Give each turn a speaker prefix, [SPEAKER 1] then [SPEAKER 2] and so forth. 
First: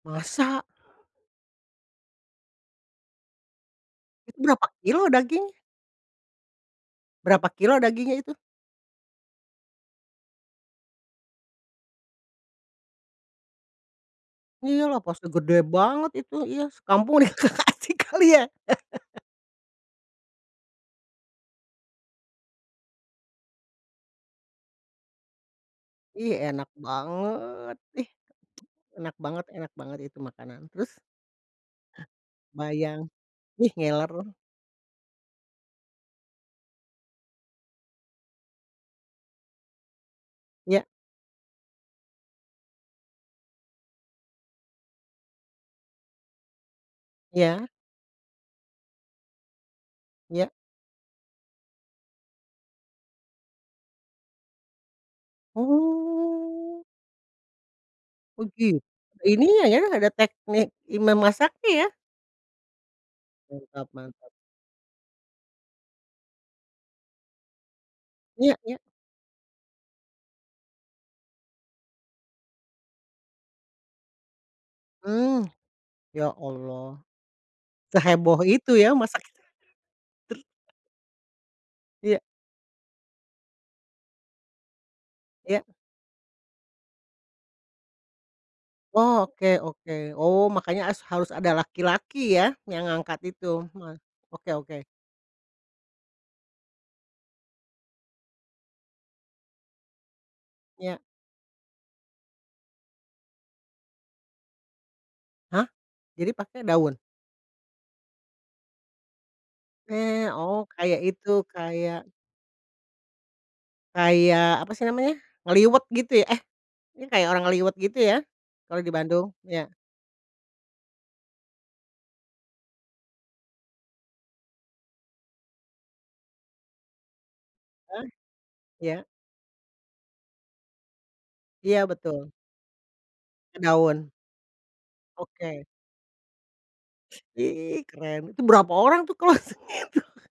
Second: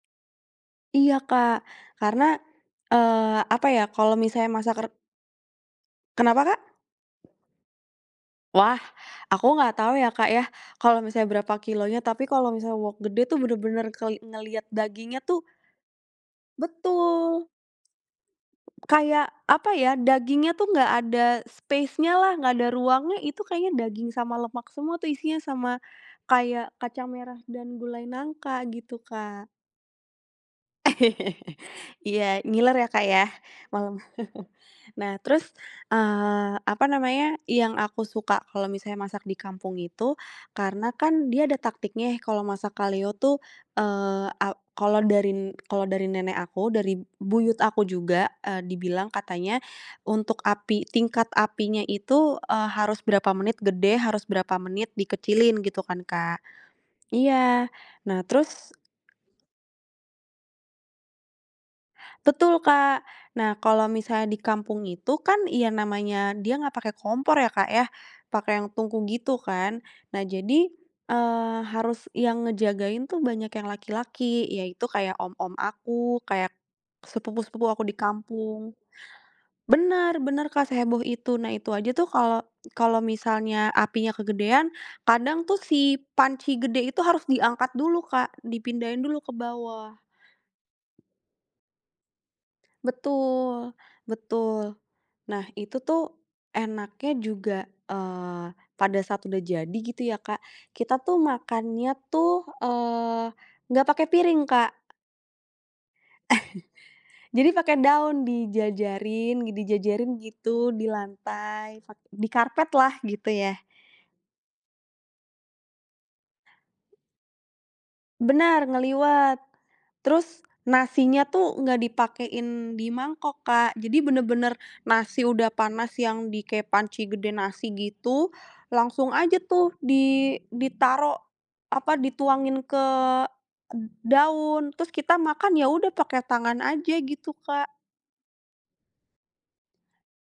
[SPEAKER 1] Masak?
[SPEAKER 2] Iya, Kak, karena, eee, apa ya kalau
[SPEAKER 1] Itu
[SPEAKER 2] misalnya
[SPEAKER 1] berapa
[SPEAKER 2] masak re
[SPEAKER 1] kilo dagingnya?
[SPEAKER 2] Kenapa, Kak?
[SPEAKER 1] Berapa kilo dagingnya itu?
[SPEAKER 2] Wah, aku nggak tahu ya, Kak, ya, kalau misalnya berapa kilo nya, tapi kalau misalnya wok gede tuh bener-bener keli ngelihat
[SPEAKER 1] Iyalah
[SPEAKER 2] dagingnya
[SPEAKER 1] pasti
[SPEAKER 2] tuh
[SPEAKER 1] gede banget itu, iya sekampung itu
[SPEAKER 2] Betul.
[SPEAKER 1] dikasih kali ya.
[SPEAKER 2] Kayak apa ya dagingnya tuh nggak ada spacenya lah, nggak ada ruangnya itu kayaknya daging sama lemak semua tuh isinya, sama
[SPEAKER 1] Ih enak
[SPEAKER 2] kayak kacang merah
[SPEAKER 1] banget,
[SPEAKER 2] dan
[SPEAKER 1] ih
[SPEAKER 2] gulai nangka, gitu,
[SPEAKER 1] enak banget
[SPEAKER 2] Kak.
[SPEAKER 1] enak banget itu makanan, terus?
[SPEAKER 2] Iya, ngiler ya,
[SPEAKER 1] Kebayang,
[SPEAKER 2] Kak, ya
[SPEAKER 1] ih
[SPEAKER 2] malem.
[SPEAKER 1] ngiler.
[SPEAKER 2] Nah, terus, eee, apa namanya yang aku suka kalau misalnya masak di kampung itu
[SPEAKER 1] Iya.
[SPEAKER 2] karena kan dia ada taktiknya kalau masak kaleo tuh, eee, a kalau dari kalau dari nenek aku, dari buyut
[SPEAKER 1] Iya.
[SPEAKER 2] aku juga, eee, dibilang katanya untuk
[SPEAKER 1] Iya.
[SPEAKER 2] api tingkat apinya itu, eee, harus berapa menit gede, harus berapa menit dikecilin gitu kan, Kak.
[SPEAKER 1] Oh.
[SPEAKER 2] Iya, nah terus
[SPEAKER 1] Begit ininya ya, ada teknik i memasaknya ya?
[SPEAKER 2] Betul Kak, nah
[SPEAKER 1] Mantap
[SPEAKER 2] kalau
[SPEAKER 1] mantap.
[SPEAKER 2] misalnya di kampung itu kan yang namanya dia nggak pake kompor ya, Kak ya, pake
[SPEAKER 1] Iya
[SPEAKER 2] yang
[SPEAKER 1] iya.
[SPEAKER 2] tungku gitu kan. Nah jadi, eee, harus yang ngejagain tuh banyak yang laki-laki, yaitu kayak
[SPEAKER 1] Mmm,
[SPEAKER 2] om-om aku,
[SPEAKER 1] ya
[SPEAKER 2] kayak
[SPEAKER 1] Allah,
[SPEAKER 2] sepupu-sepupu aku di
[SPEAKER 1] seheboh
[SPEAKER 2] kampung.
[SPEAKER 1] itu ya masak. Tru
[SPEAKER 2] Benar, benar Kak, seheboh itu, nah itu aja tuh
[SPEAKER 1] Iya.
[SPEAKER 2] kalau kalau misalnya apinya kegedean, kadang tuh
[SPEAKER 1] Iya.
[SPEAKER 2] si panci gede itu harus diangkat dulu, Kak, dipindahin dulu
[SPEAKER 1] Oh,
[SPEAKER 2] ke
[SPEAKER 1] oke oke,
[SPEAKER 2] bawah.
[SPEAKER 1] oh makanya as harus ada laki-laki ya, yang ngangkat itu
[SPEAKER 2] Betul,
[SPEAKER 1] ma oke
[SPEAKER 2] betul.
[SPEAKER 1] oke.
[SPEAKER 2] Nah itu tuh enaknya juga, eee, pada saat udah jadi gitu ya Kak, kita
[SPEAKER 1] Iya.
[SPEAKER 2] tuh makannya tuh, eee, nggak pakai piring, Kak.
[SPEAKER 1] Hah? Jadi pakai daun?
[SPEAKER 2] Jadi pakai daun di jejerin di
[SPEAKER 1] Oke,
[SPEAKER 2] jejerin
[SPEAKER 1] oh
[SPEAKER 2] gitu di
[SPEAKER 1] kayak itu,
[SPEAKER 2] lantai,
[SPEAKER 1] kayak
[SPEAKER 2] di karpet lah, kap gitu ya.
[SPEAKER 1] kayak apa sih namanya ngeliwet gitu ya? Eh ini kayak orang ngeliwet gitu ya,
[SPEAKER 2] Benar,
[SPEAKER 1] kalau di Bandung?
[SPEAKER 2] ngeliwet.
[SPEAKER 1] Iya.
[SPEAKER 2] Terus nasinya tuh nggak dipakein di mangkok, Kak, jadi benar-benar nasi udah panas yang di kayak panci gede nasi
[SPEAKER 1] Iya
[SPEAKER 2] gitu,
[SPEAKER 1] iya.
[SPEAKER 2] langsung aja tuh di ditaruh
[SPEAKER 1] Iya,
[SPEAKER 2] apa,
[SPEAKER 1] betul.
[SPEAKER 2] dituangin ke d
[SPEAKER 1] Daun.
[SPEAKER 2] daun, terus kita makan
[SPEAKER 1] Oke.
[SPEAKER 2] ya udah pakai tangan aja gitu, Kak.
[SPEAKER 1] Ih keren, itu berapa orang tuh closing itu?